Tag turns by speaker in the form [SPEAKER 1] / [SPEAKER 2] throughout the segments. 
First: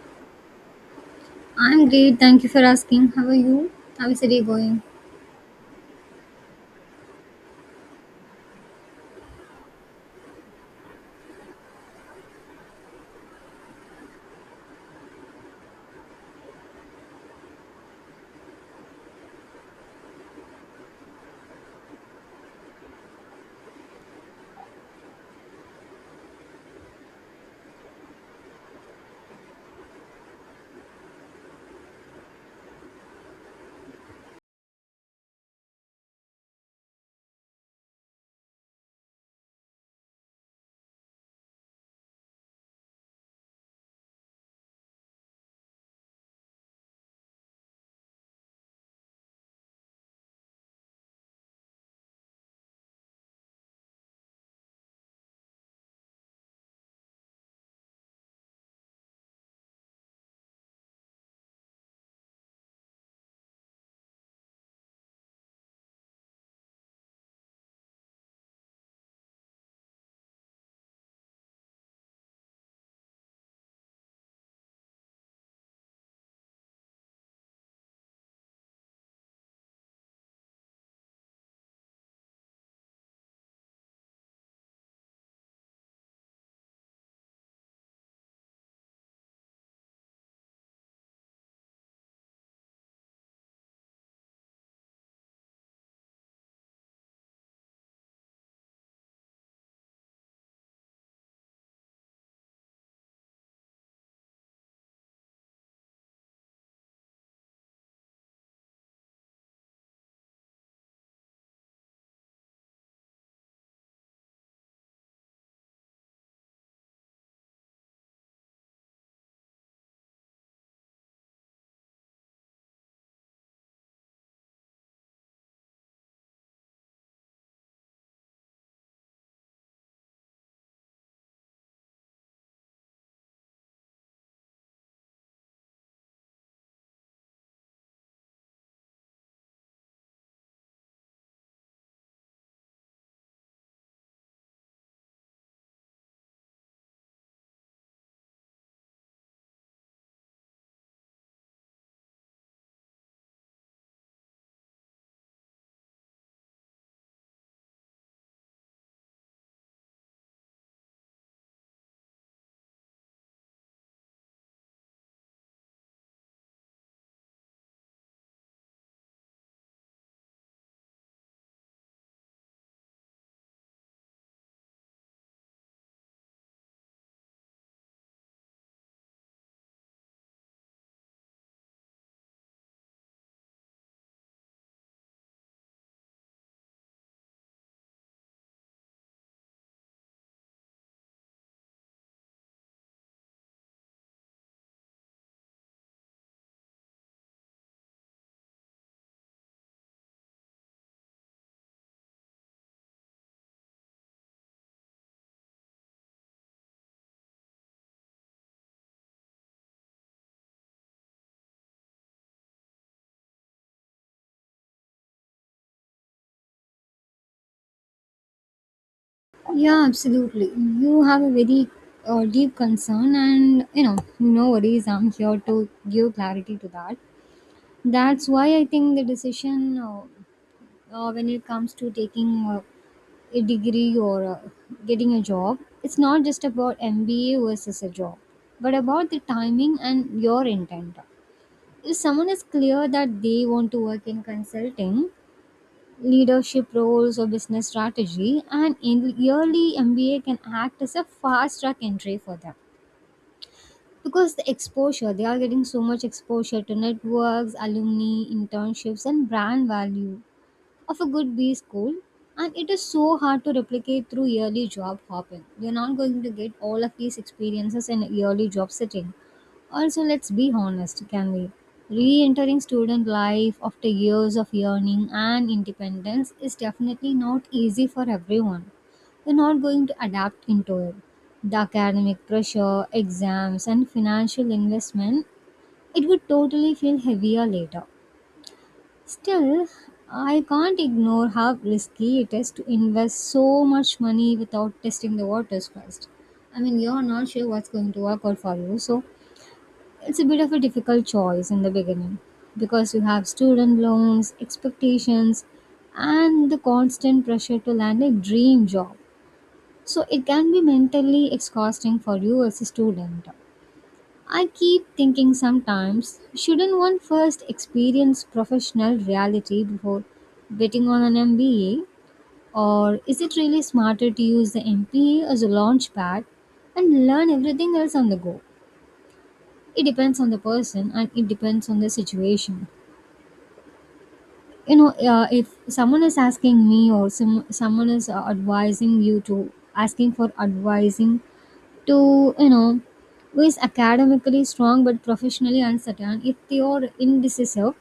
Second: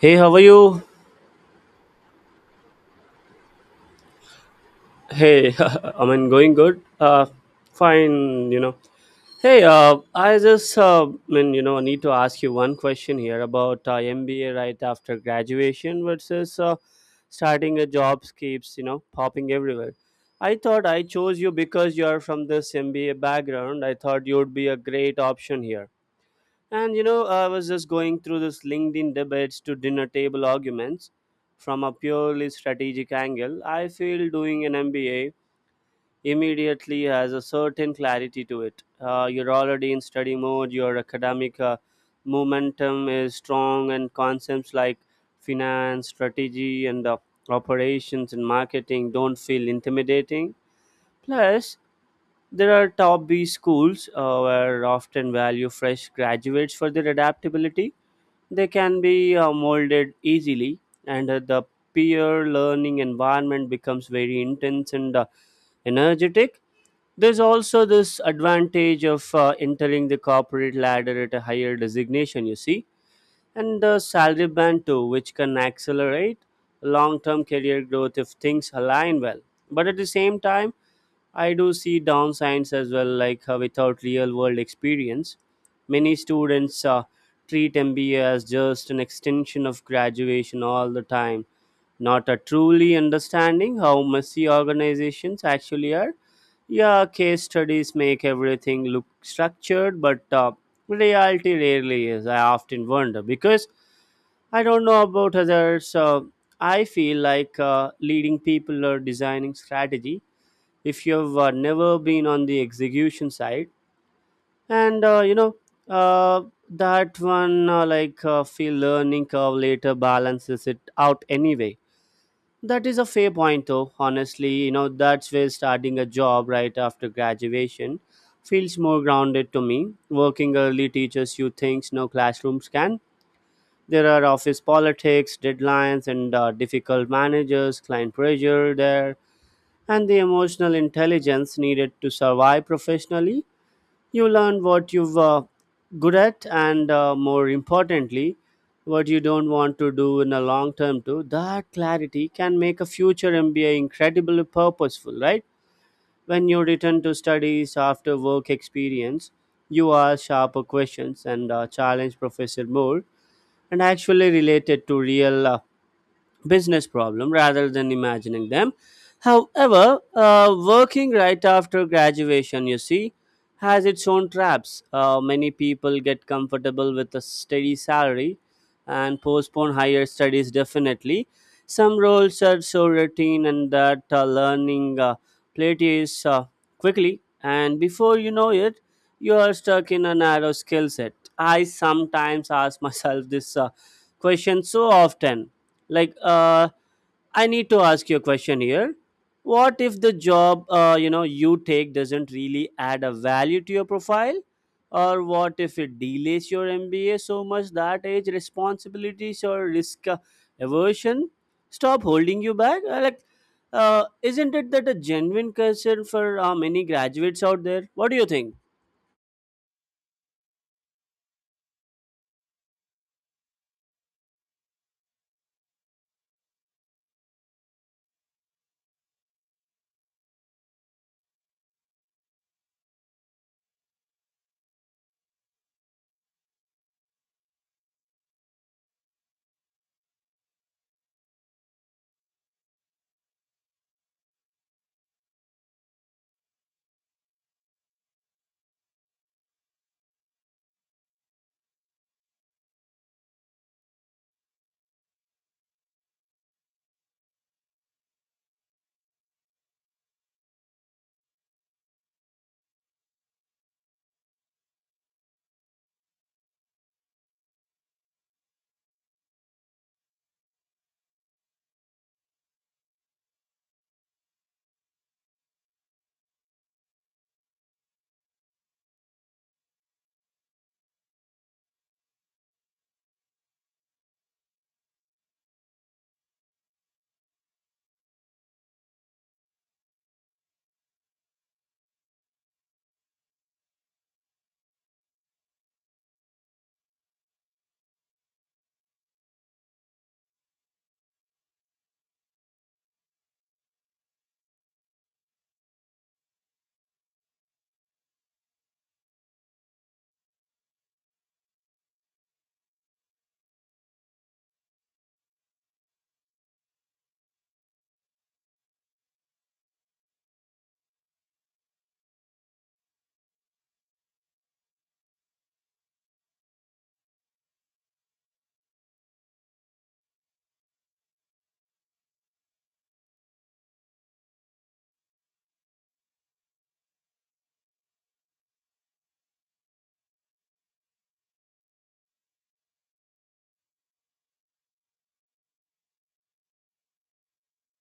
[SPEAKER 1] Hey, how are you?
[SPEAKER 2] I'm great. Thank you for asking. How are you? How is the day going?
[SPEAKER 1] Hey, going good. Fine, Hey, I just, I need to ask you one question here about MBA right after graduation versus starting a job keeps, popping everywhere. I thought I chose you because you are from this MBA background. I thought you would be a great option here. And you know, I was just going through this LinkedIn debates to dinner table arguments from a purely strategic angle. I feel doing an MBA immediately has a certain clarity to it. You're already in study mode, your academic momentum is strong, and concepts like finance, strategy, and operations and marketing don't feel intimidating. Plus, there are top B schools where often value fresh graduates for their adaptability they can be molded easily, and the peer learning environment becomes very intense and energetic. There's also this advantage of entering the corporate ladder at a higher designation, you see, and the salary band too, which can accelerate long term career growth if things align well. But at the same time, I do see downsides as well, like without real world experience. Many students treat MBA as just an extension of graduation all the time, not a truly understanding how messy organizations actually are. Yeah, case studies make everything look structured, but reality rarely is. I often wonder because I don't know about others. I feel like leading people or designing strategy if you've never been on the execution side and uh, that one feel learning curve later balances it out anyway. That is a fair point though, honestly, that's where starting a job right after graduation feels more grounded to me. Working early teaches you things no classrooms can. There are office politics, deadlines, and difficult managers, client pressure there, and the emotional intelligence needed to survive professionally. You learn what you're good at, and more importantly, what you don't want to do in the long term too. That clarity can make a future MBA incredibly purposeful, right? When you return to studies after work experience, you ask sharper questions and challenge professor more and actually related to real business problem rather than imagining them. However, working right after graduation, you see, has its own traps. Many people get comfortable with a steady salary and postpone higher studies definitely. Some roles are so routine and that learning plateaus quickly, and before you know it, you are stuck in a narrow skill set. I sometimes ask myself this question so often, like uh, I need to ask you a question here. What if the job you take doesn't really add a value to your profile, or what if it delays your MBA so much that age, responsibilities, or risk aversion stop holding you back? Uh, isn't it that a genuine concern for many graduates out there? What do you think?
[SPEAKER 2] Yeah, absolutely. You have a very deep concern, and you know, no worries. I'm here to give clarity to that. That's why I think the decision when it comes to taking a degree or getting a job, it's not just about MBA versus a job, but about the timing and your intent. If someone is clear that they want to work in consulting, leadership roles or business strategy and in yearly mba can act as a fast track entry for them because the exposure they are getting so much exposure to networks alumni internships and brand value of a good B school, and it is so hard to replicate through yearly job hopping. You're not going to get all of these experiences in a yearly job setting. Also, let's be honest, can we? Re entering student life after years of yearning and independence is definitely not easy for everyone. You're not going to adapt into it. The academic pressure, exams, and financial investment, it would totally feel heavier later. Still, I can't ignore how risky it is to invest so much money without testing the waters first. I mean, you're not sure what's going to work out for you, so it's a bit of a difficult choice in the beginning because you have student loans, expectations, and the constant pressure to land a dream job. So, it can be mentally exhausting for you as a student. I keep thinking sometimes, shouldn't one first experience professional reality before betting on an MBA? Or is it really smarter to use the MBA as a launch pad and learn everything else on the go? It depends on the person and it depends on the situation. You know, if someone is asking me or someone is advising you to asking for advising to you know who is academically strong but professionally uncertain if they are indecisive,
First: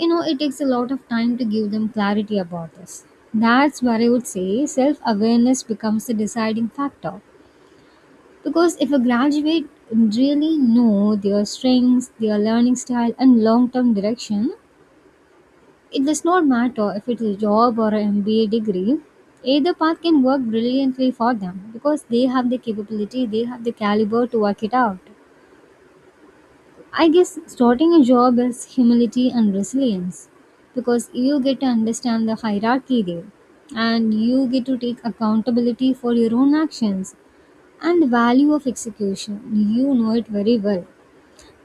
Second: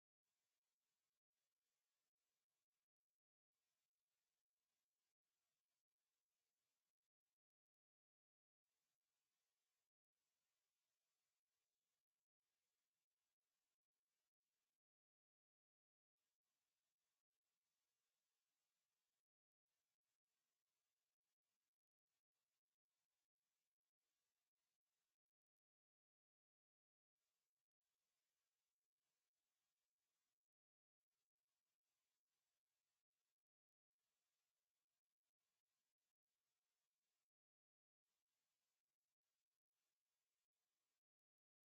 [SPEAKER 2] you know, it takes a lot of time to give them clarity about this. That's where I would say self-awareness becomes the deciding factor, because if a graduate really know their strengths, their learning style and long-term direction, it does not matter if it's a job or an mba degree. Either path can work brilliantly for them because they have the capability, they have the caliber to work it out. I guess starting a job is humility and resilience because you get to understand the hierarchy there and you get to take accountability for your own actions and the value of execution. You know it very well.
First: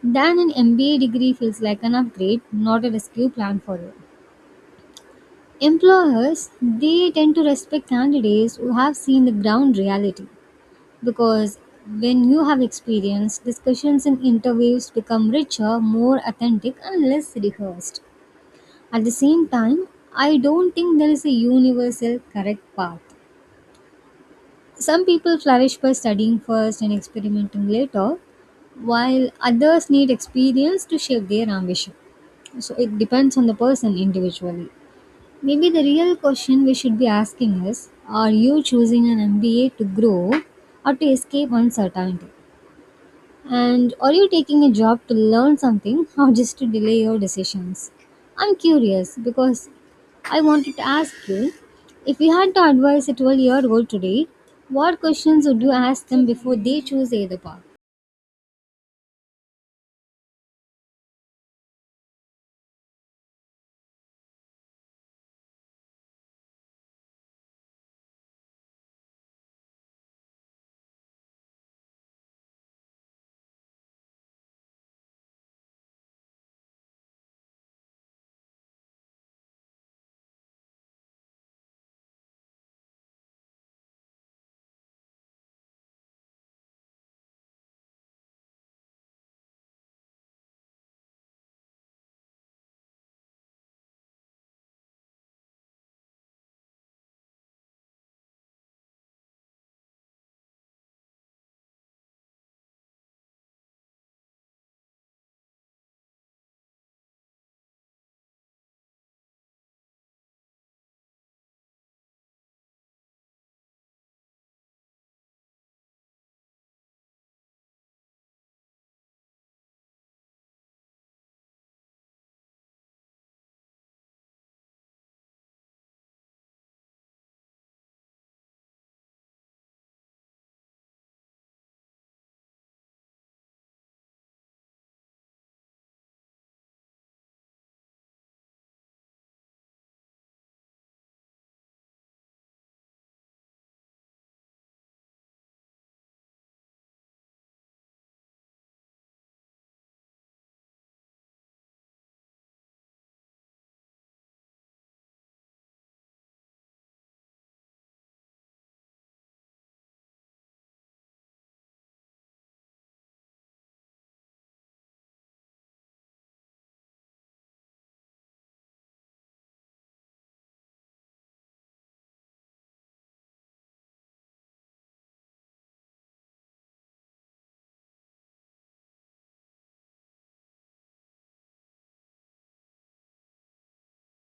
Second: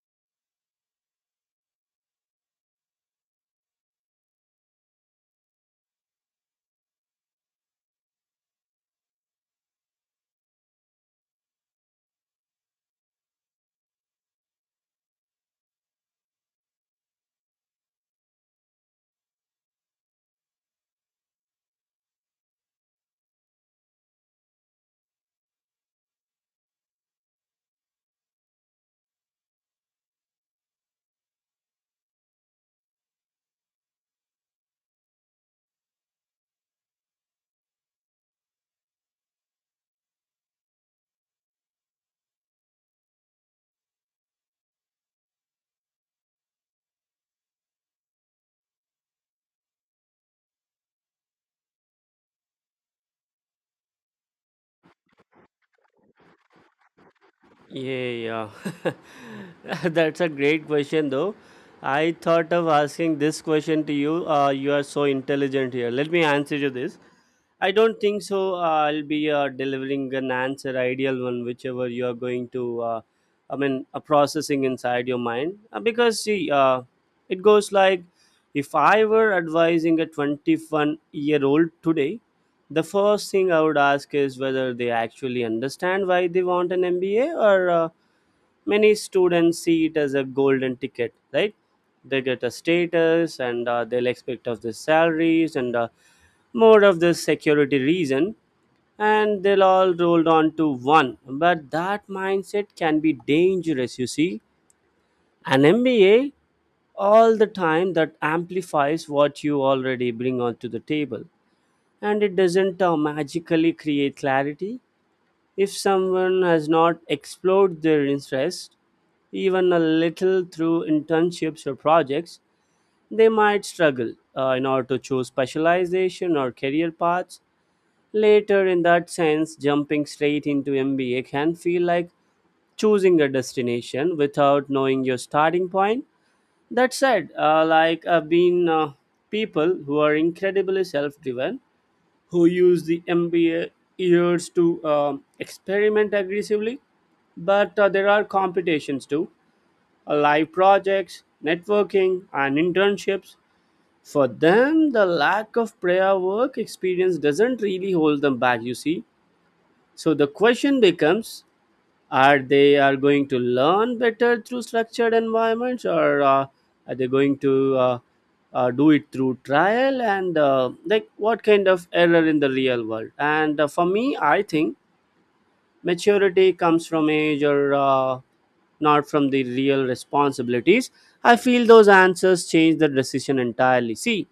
[SPEAKER 2] Then an MBA degree feels like an upgrade, not a rescue plan for you. Employers, they tend to respect candidates who have seen the ground reality because when you have experience, discussions and interviews become richer, more authentic, and less rehearsed. At the same time, I don't think there is a universal correct path. Some people flourish by studying first and experimenting later, while others need experience to shape their ambition. So it depends on the person individually. Maybe the real question we should be asking is, are you choosing an MBA to grow or to escape uncertainty? And are you taking a job to learn something or just to delay your decisions? I'm curious because I wanted to ask you, if you had to advise a 12-year-old today, what questions would you ask them before they choose either path?
[SPEAKER 1] Yeah, yeah. That's a great question, though. I thought of asking this question to you. You are so intelligent here. Let me answer you this. I don't think so. I'll be delivering an answer, ideal one, whichever you are going to, processing inside your mind. Because, see, it goes like if I were advising a 21-year-old today, the first thing I would ask is whether they actually understand why they want an MBA, or many students see it as a golden ticket, right? They get a status and they'll expect of the salaries and more of the security reason, and they'll all rolled on to one, but that mindset can be dangerous, you see. An MBA all the time that amplifies what you already bring onto the table, and it doesn't magically create clarity. If someone has not explored their interest even a little through internships or projects, they might struggle in order to choose specialization or career paths later. In that sense, jumping straight into MBA can feel like choosing a destination without knowing your starting point. That said, like I've been people who are incredibly self driven, who use the MBA years to experiment aggressively, but there are competitions too, live projects, networking, and internships. For them, the lack of prior work experience doesn't really hold them back, you see. So the question becomes: are they are going to learn better through structured environments, or are they going to do it through trial? What kind of error in the real world? And for me, I think maturity comes from age or not from the real responsibilities. I feel those answers change the decision entirely. See,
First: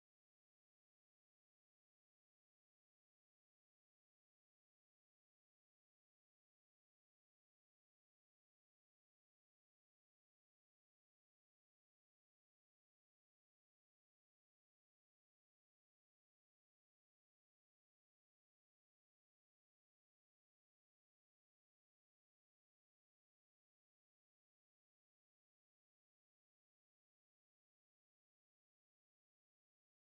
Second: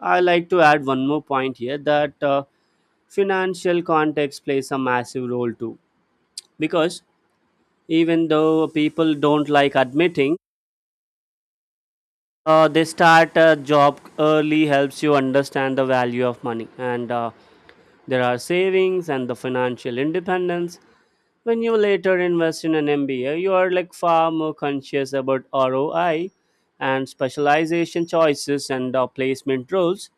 [SPEAKER 1] I like to add one more point here that financial context plays a massive role too, because even though people don't like admitting, they start a job early helps you understand the value of money and there are savings and the financial independence. When you later invest in an MBA, you are like far more conscious about ROI and specialization choices and placement rules.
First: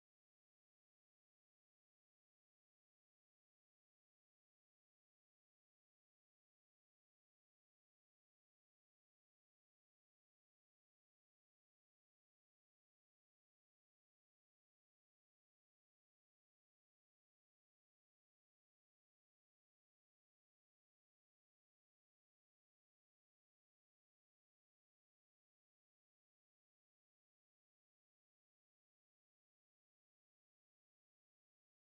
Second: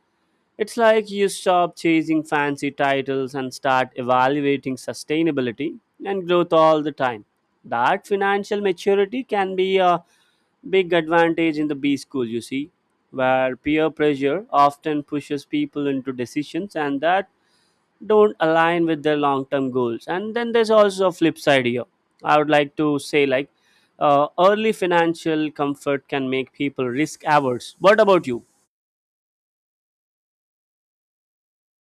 [SPEAKER 1] It's like you stop chasing fancy titles and start evaluating sustainability and growth all the time. That financial maturity can be a big advantage in the B school, you see, where peer pressure often pushes people into decisions and that don't align with their long term goals. And then there's also a flip side here. I would like to say, like, early financial comfort can make people risk averse. What about you?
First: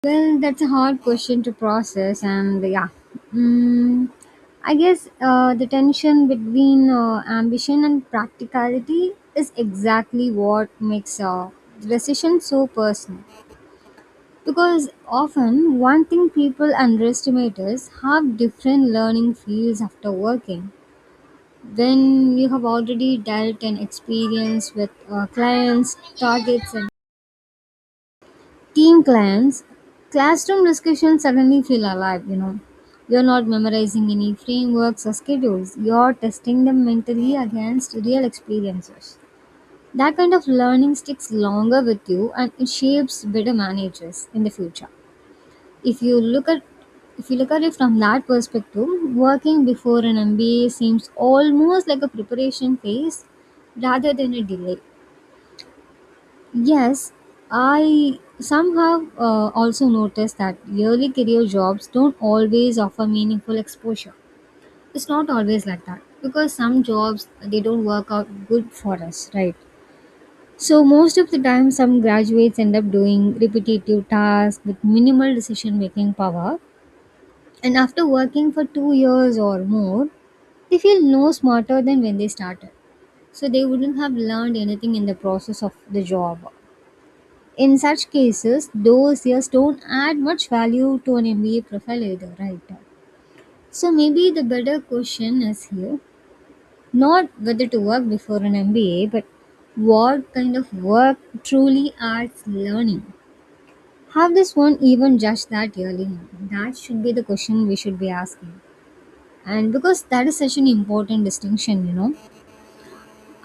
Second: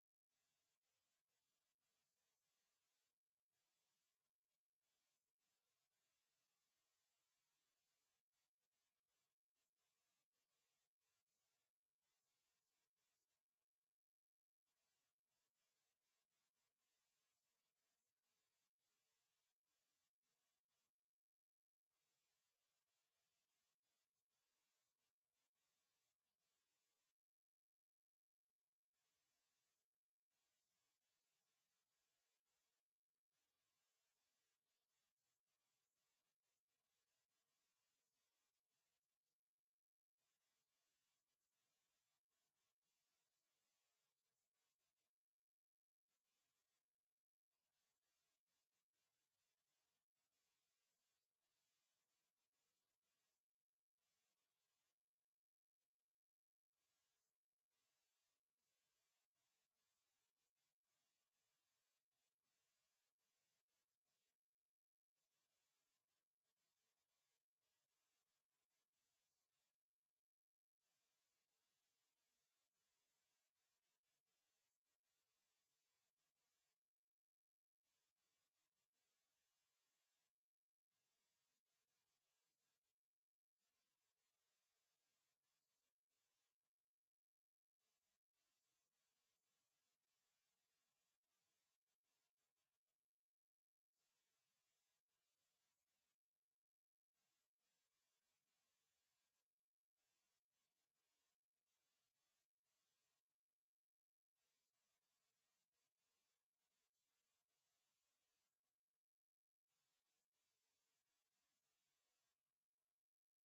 [SPEAKER 2] Well, that's a hard question to process, and yeah. Mm, I guess the tension between ambition and practicality is exactly what makes the decision so personal. Because often, one thing people underestimate is how different learning feels after working. When you have already dealt and experience with clients, targets, and team clients, classroom discussions suddenly feel alive, you know. You're not memorizing any frameworks or schedules, you're testing them mentally against real experiences. That kind of learning sticks longer with you and it shapes better managers in the future. If you look at if you look at it from that perspective, working before an MBA seems almost like a preparation phase rather than a delay. Yes, I somehow also noticed that yearly career jobs don't always offer meaningful exposure. It's not always like that because some jobs they don't work out good for us, right? So most of the time, some graduates end up doing repetitive tasks with minimal decision making power. And after working for 2 years or more, they feel no smarter than when they started. So they wouldn't have learned anything in the process of the job. In such cases, those years don't add much value to an MBA profile either, right? So maybe the better question is here, not whether to work before an MBA, but what kind of work truly adds learning. Have this one even judged that early? That should be the question we should be asking. And because that is such an important distinction, you know,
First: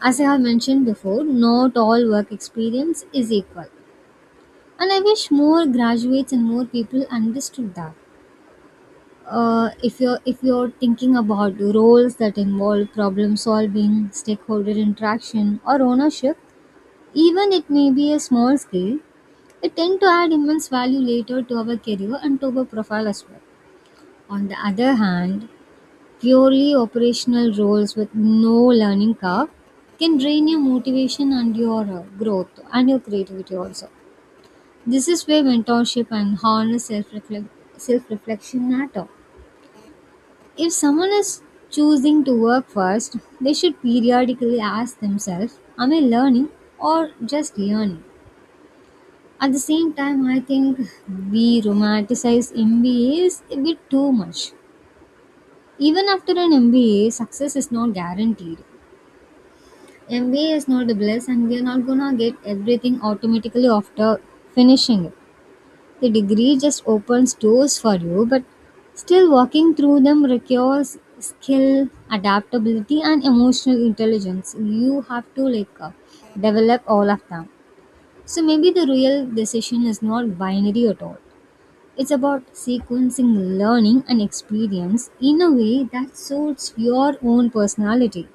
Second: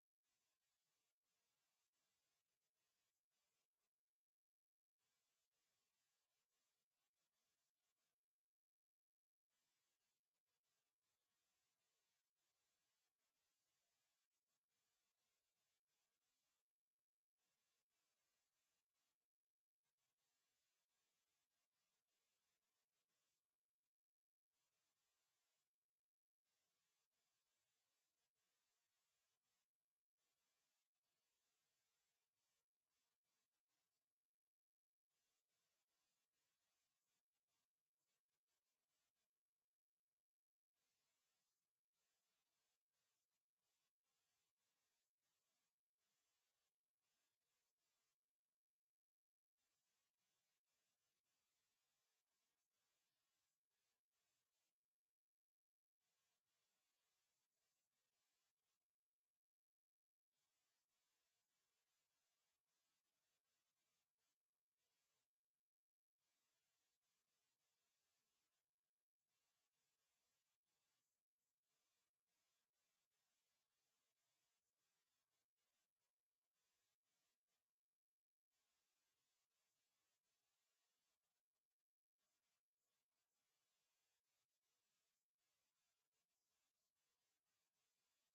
[SPEAKER 2] as I have mentioned before, not all work experience is equal, and I wish more graduates and more people understood that. Uh, if you're thinking about roles that involve problem solving, stakeholder interaction or ownership, even it may be a small scale, it tend to add immense value later to our career and to our profile as well. On the other hand, purely operational roles with no learning curve can drain your motivation and your growth and your creativity also. This is where mentorship and honest self reflection matter. If someone is choosing to work first, they should periodically ask themselves, am I learning or just learning? At the same time, I think we romanticize MBAs a bit too much. Even after an MBA, success is not guaranteed. MBA is not a bliss, and we are not gonna get everything automatically after finishing it. The degree just opens doors for you, but still walking through them requires skill, adaptability, and emotional intelligence. You have to like develop all of them. So maybe the real decision is not binary at all. It's about sequencing learning and experience in a way that suits your own personality.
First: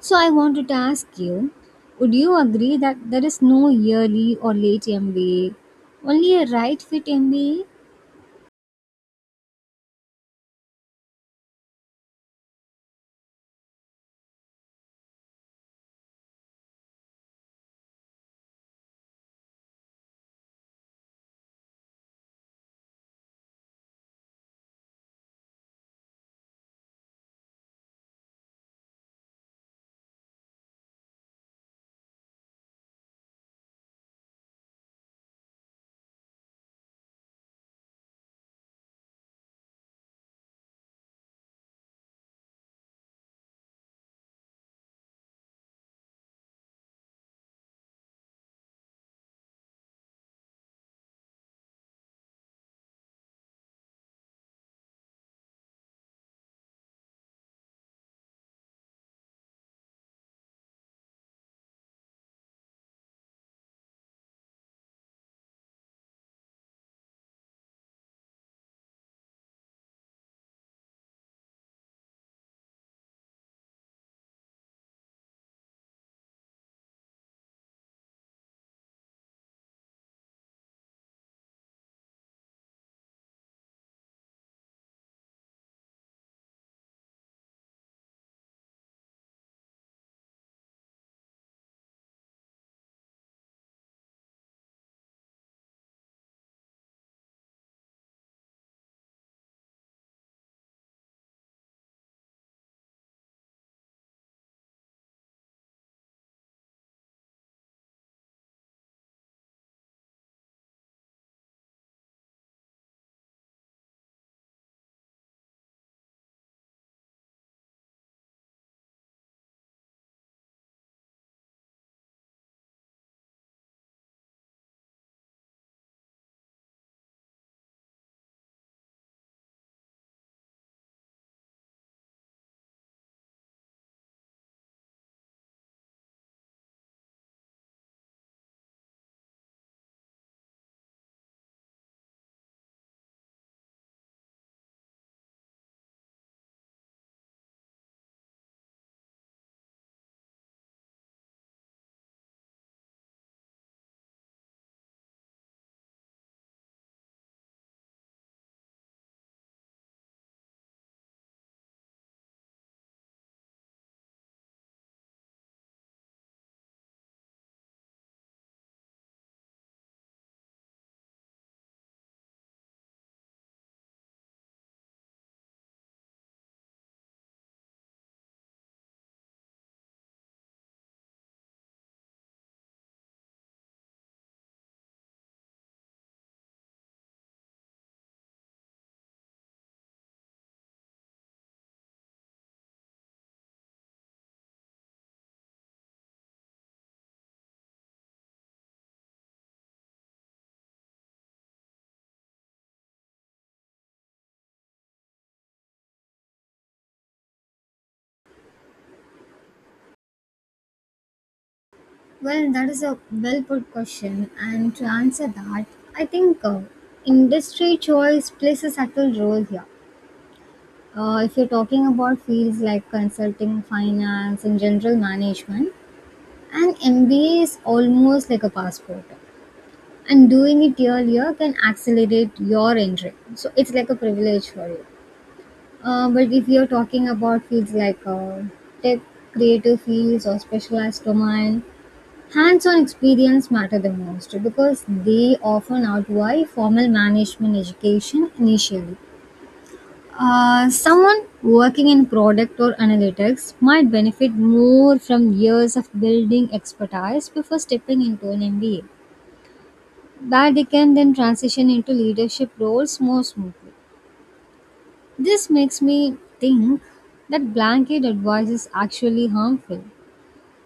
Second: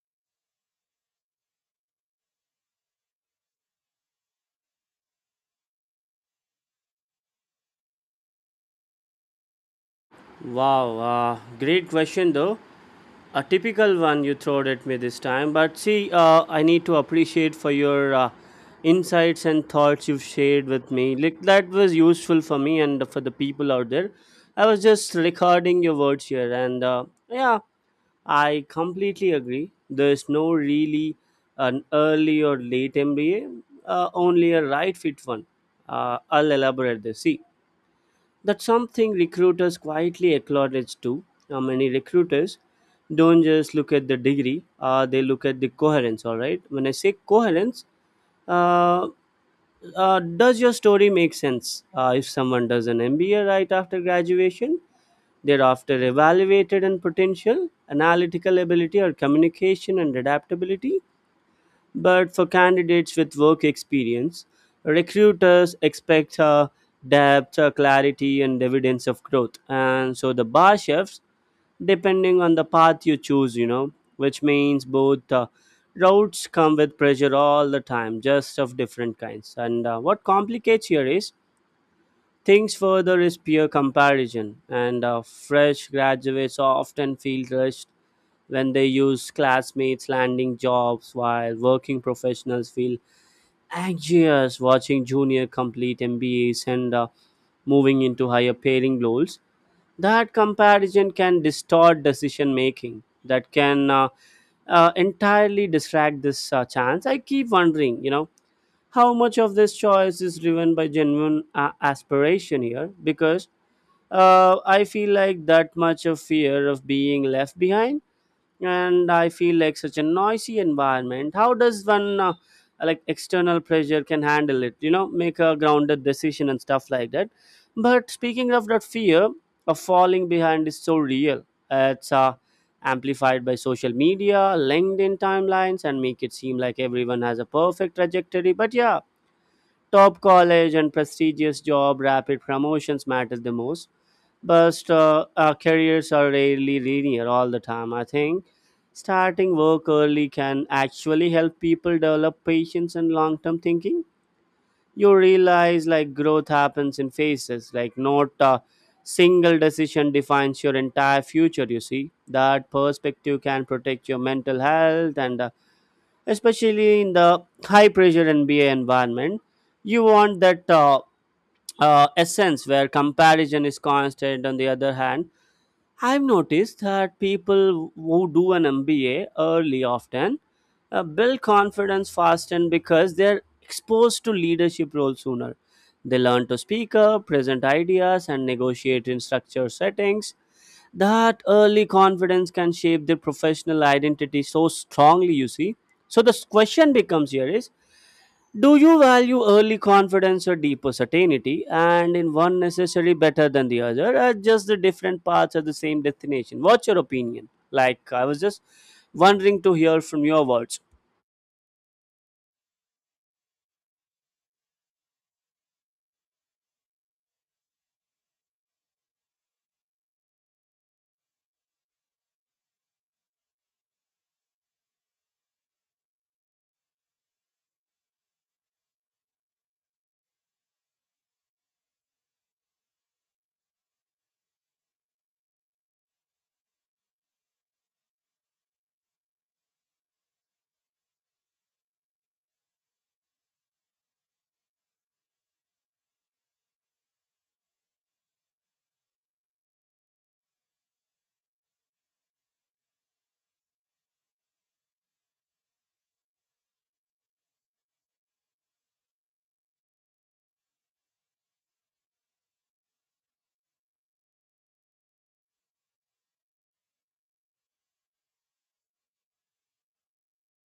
[SPEAKER 2] So I wanted to ask you, would you agree that there is no yearly or late MBA, only a right fit MBA?
[SPEAKER 1] Wow, great question though. A typical one you throwed at me this time. But see, I need to appreciate for your insights and thoughts you've shared with me. Like that was useful for me and for the people out there. I was just recording your words here, and yeah, I completely agree. There's no really an early or late MBA, only a right fit one. I'll elaborate this. See, that's something recruiters quietly acknowledge too. Many recruiters don't just look at the degree, they look at the coherence, all right? When I say coherence, uh, does your story make sense? If someone does an MBA right after graduation, they're after evaluated in potential, analytical ability, or communication and adaptability. But for candidates with work experience, recruiters expect depth, clarity, and evidence of growth. And so the bar shifts depending on the path you choose, you know, which means both routes come with pressure all the time, just of different kinds. And what complicates here is things further is peer comparison, and fresh graduates often feel rushed when they use classmates landing jobs, while working professionals feel anxious watching junior complete MBAs and moving into higher paying roles. That comparison can distort decision making, that can entirely distract this chance. I keep wondering, you know, how much of this choice is driven by genuine aspiration here, because I feel like that much of fear of being left behind, and I feel like such a noisy environment. How does one like external pressure can handle it, you know, make a grounded decision and stuff like that? But speaking of that, fear of falling behind is so real. It's amplified by social media, LinkedIn timelines, and make it seem like everyone has a perfect trajectory. But yeah, top college and prestigious job, rapid promotions matters the most, but our careers are rarely linear all the time. I think starting work early can actually help people develop patience and long term thinking. You realize like growth happens in phases, like not a single decision defines your entire future. You see, that perspective can protect your mental health and especially in the high pressure NBA environment. You want that essence where comparison is constant. On the other hand, I've noticed that people who do an MBA early often build confidence fast and because they're exposed to leadership roles sooner. They learn to speak up, present ideas, and negotiate in structured settings. That early confidence can shape their professional identity so strongly, you see. So the question becomes here is, do you value early confidence or deeper certainty, and in one necessarily better than the other, or just the different paths of the same destination? What's your opinion? Like, I was just wondering to hear from your words.
[SPEAKER 2] Well, that is a well put question, and to answer that, I think industry choice plays a subtle role here. If you're talking about fields like consulting, finance, and general management, an MBA is almost like a passport, and doing it earlier can accelerate your entry. So it's like a privilege for you. But if you're talking about fields like tech, creative fields, or specialized domain, hands-on experience matter the most because they often outweigh formal management education initially. Someone working in product or analytics might benefit more from years of building expertise before stepping into an MBA, that they can then transition into leadership roles more smoothly. This makes me think that blanket advice is actually harmful.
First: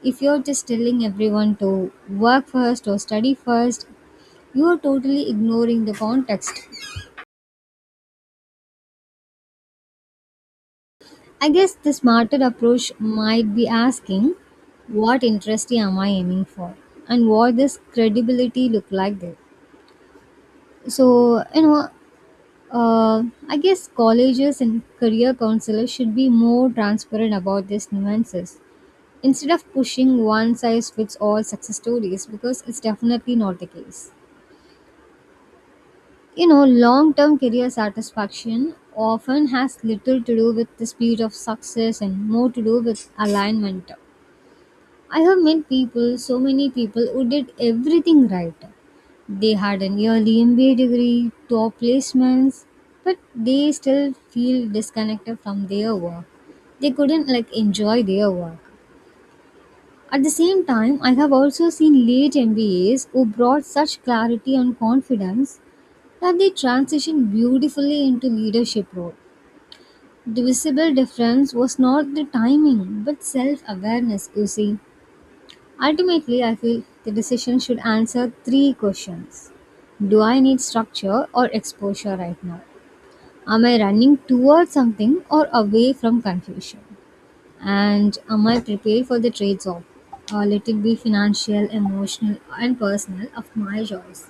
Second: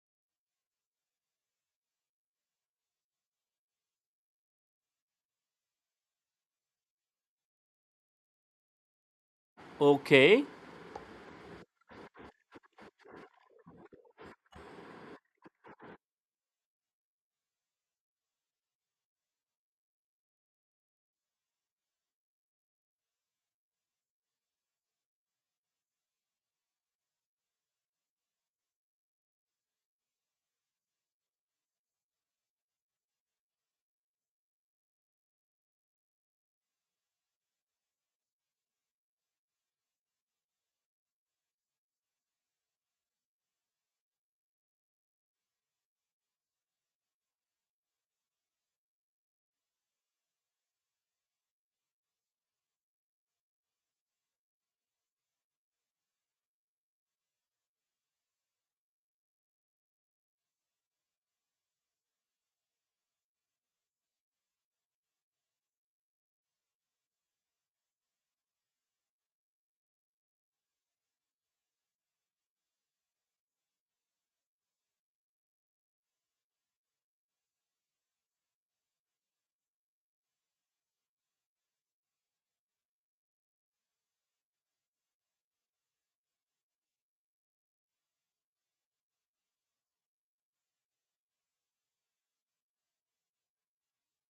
[SPEAKER 2] If you're just telling everyone to work first or study first, you are totally ignoring the context.
[SPEAKER 1] Okay.
[SPEAKER 2] I guess the smarter approach might be asking, what interest am I aiming for and what does credibility look like there? So, you know, I guess colleges and career counselors should be more transparent about these nuances instead of pushing one size fits all success stories because it's definitely not the case. You know, long term career satisfaction often has little to do with the speed of success and more to do with alignment. I have met people, so many people, who did everything right. They had an yearly MBA degree, top placements, but they still feel disconnected from their work. They couldn't like enjoy their work. At the same time, I have also seen late MBAs who brought such clarity and confidence that they transitioned beautifully into leadership role. The visible difference was not the timing but self-awareness, you see. Ultimately, I feel the decision should answer 3 questions. Do I need structure or exposure right now? Am I running towards something or away from confusion? And am I prepared for the trades off? Let it be financial, emotional, and personal of my choice.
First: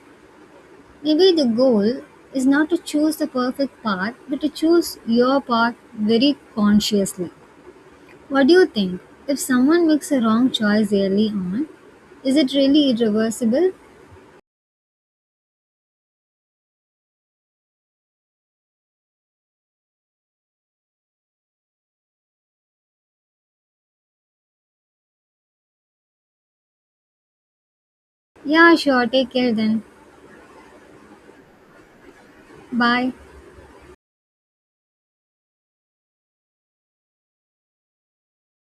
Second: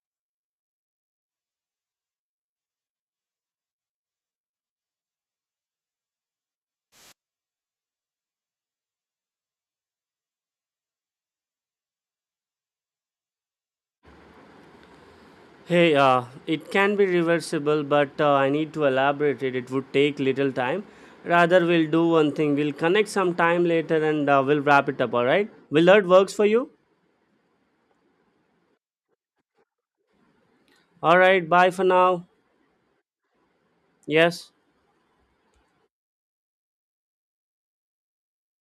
[SPEAKER 2] Maybe the goal is not to choose the perfect path, but to choose your path very consciously. What do you think? If someone makes a wrong choice early on, is it really irreversible?
[SPEAKER 1] Hey, it can be reversible, but I need to elaborate it. It would take little time. Rather, we'll do one thing. We'll connect some time later and we'll wrap it up, all right? Will that works for you?
[SPEAKER 2] Yeah, sure, take care then.
[SPEAKER 1] All right, bye for now.
[SPEAKER 2] Bye.
[SPEAKER 1] Yes.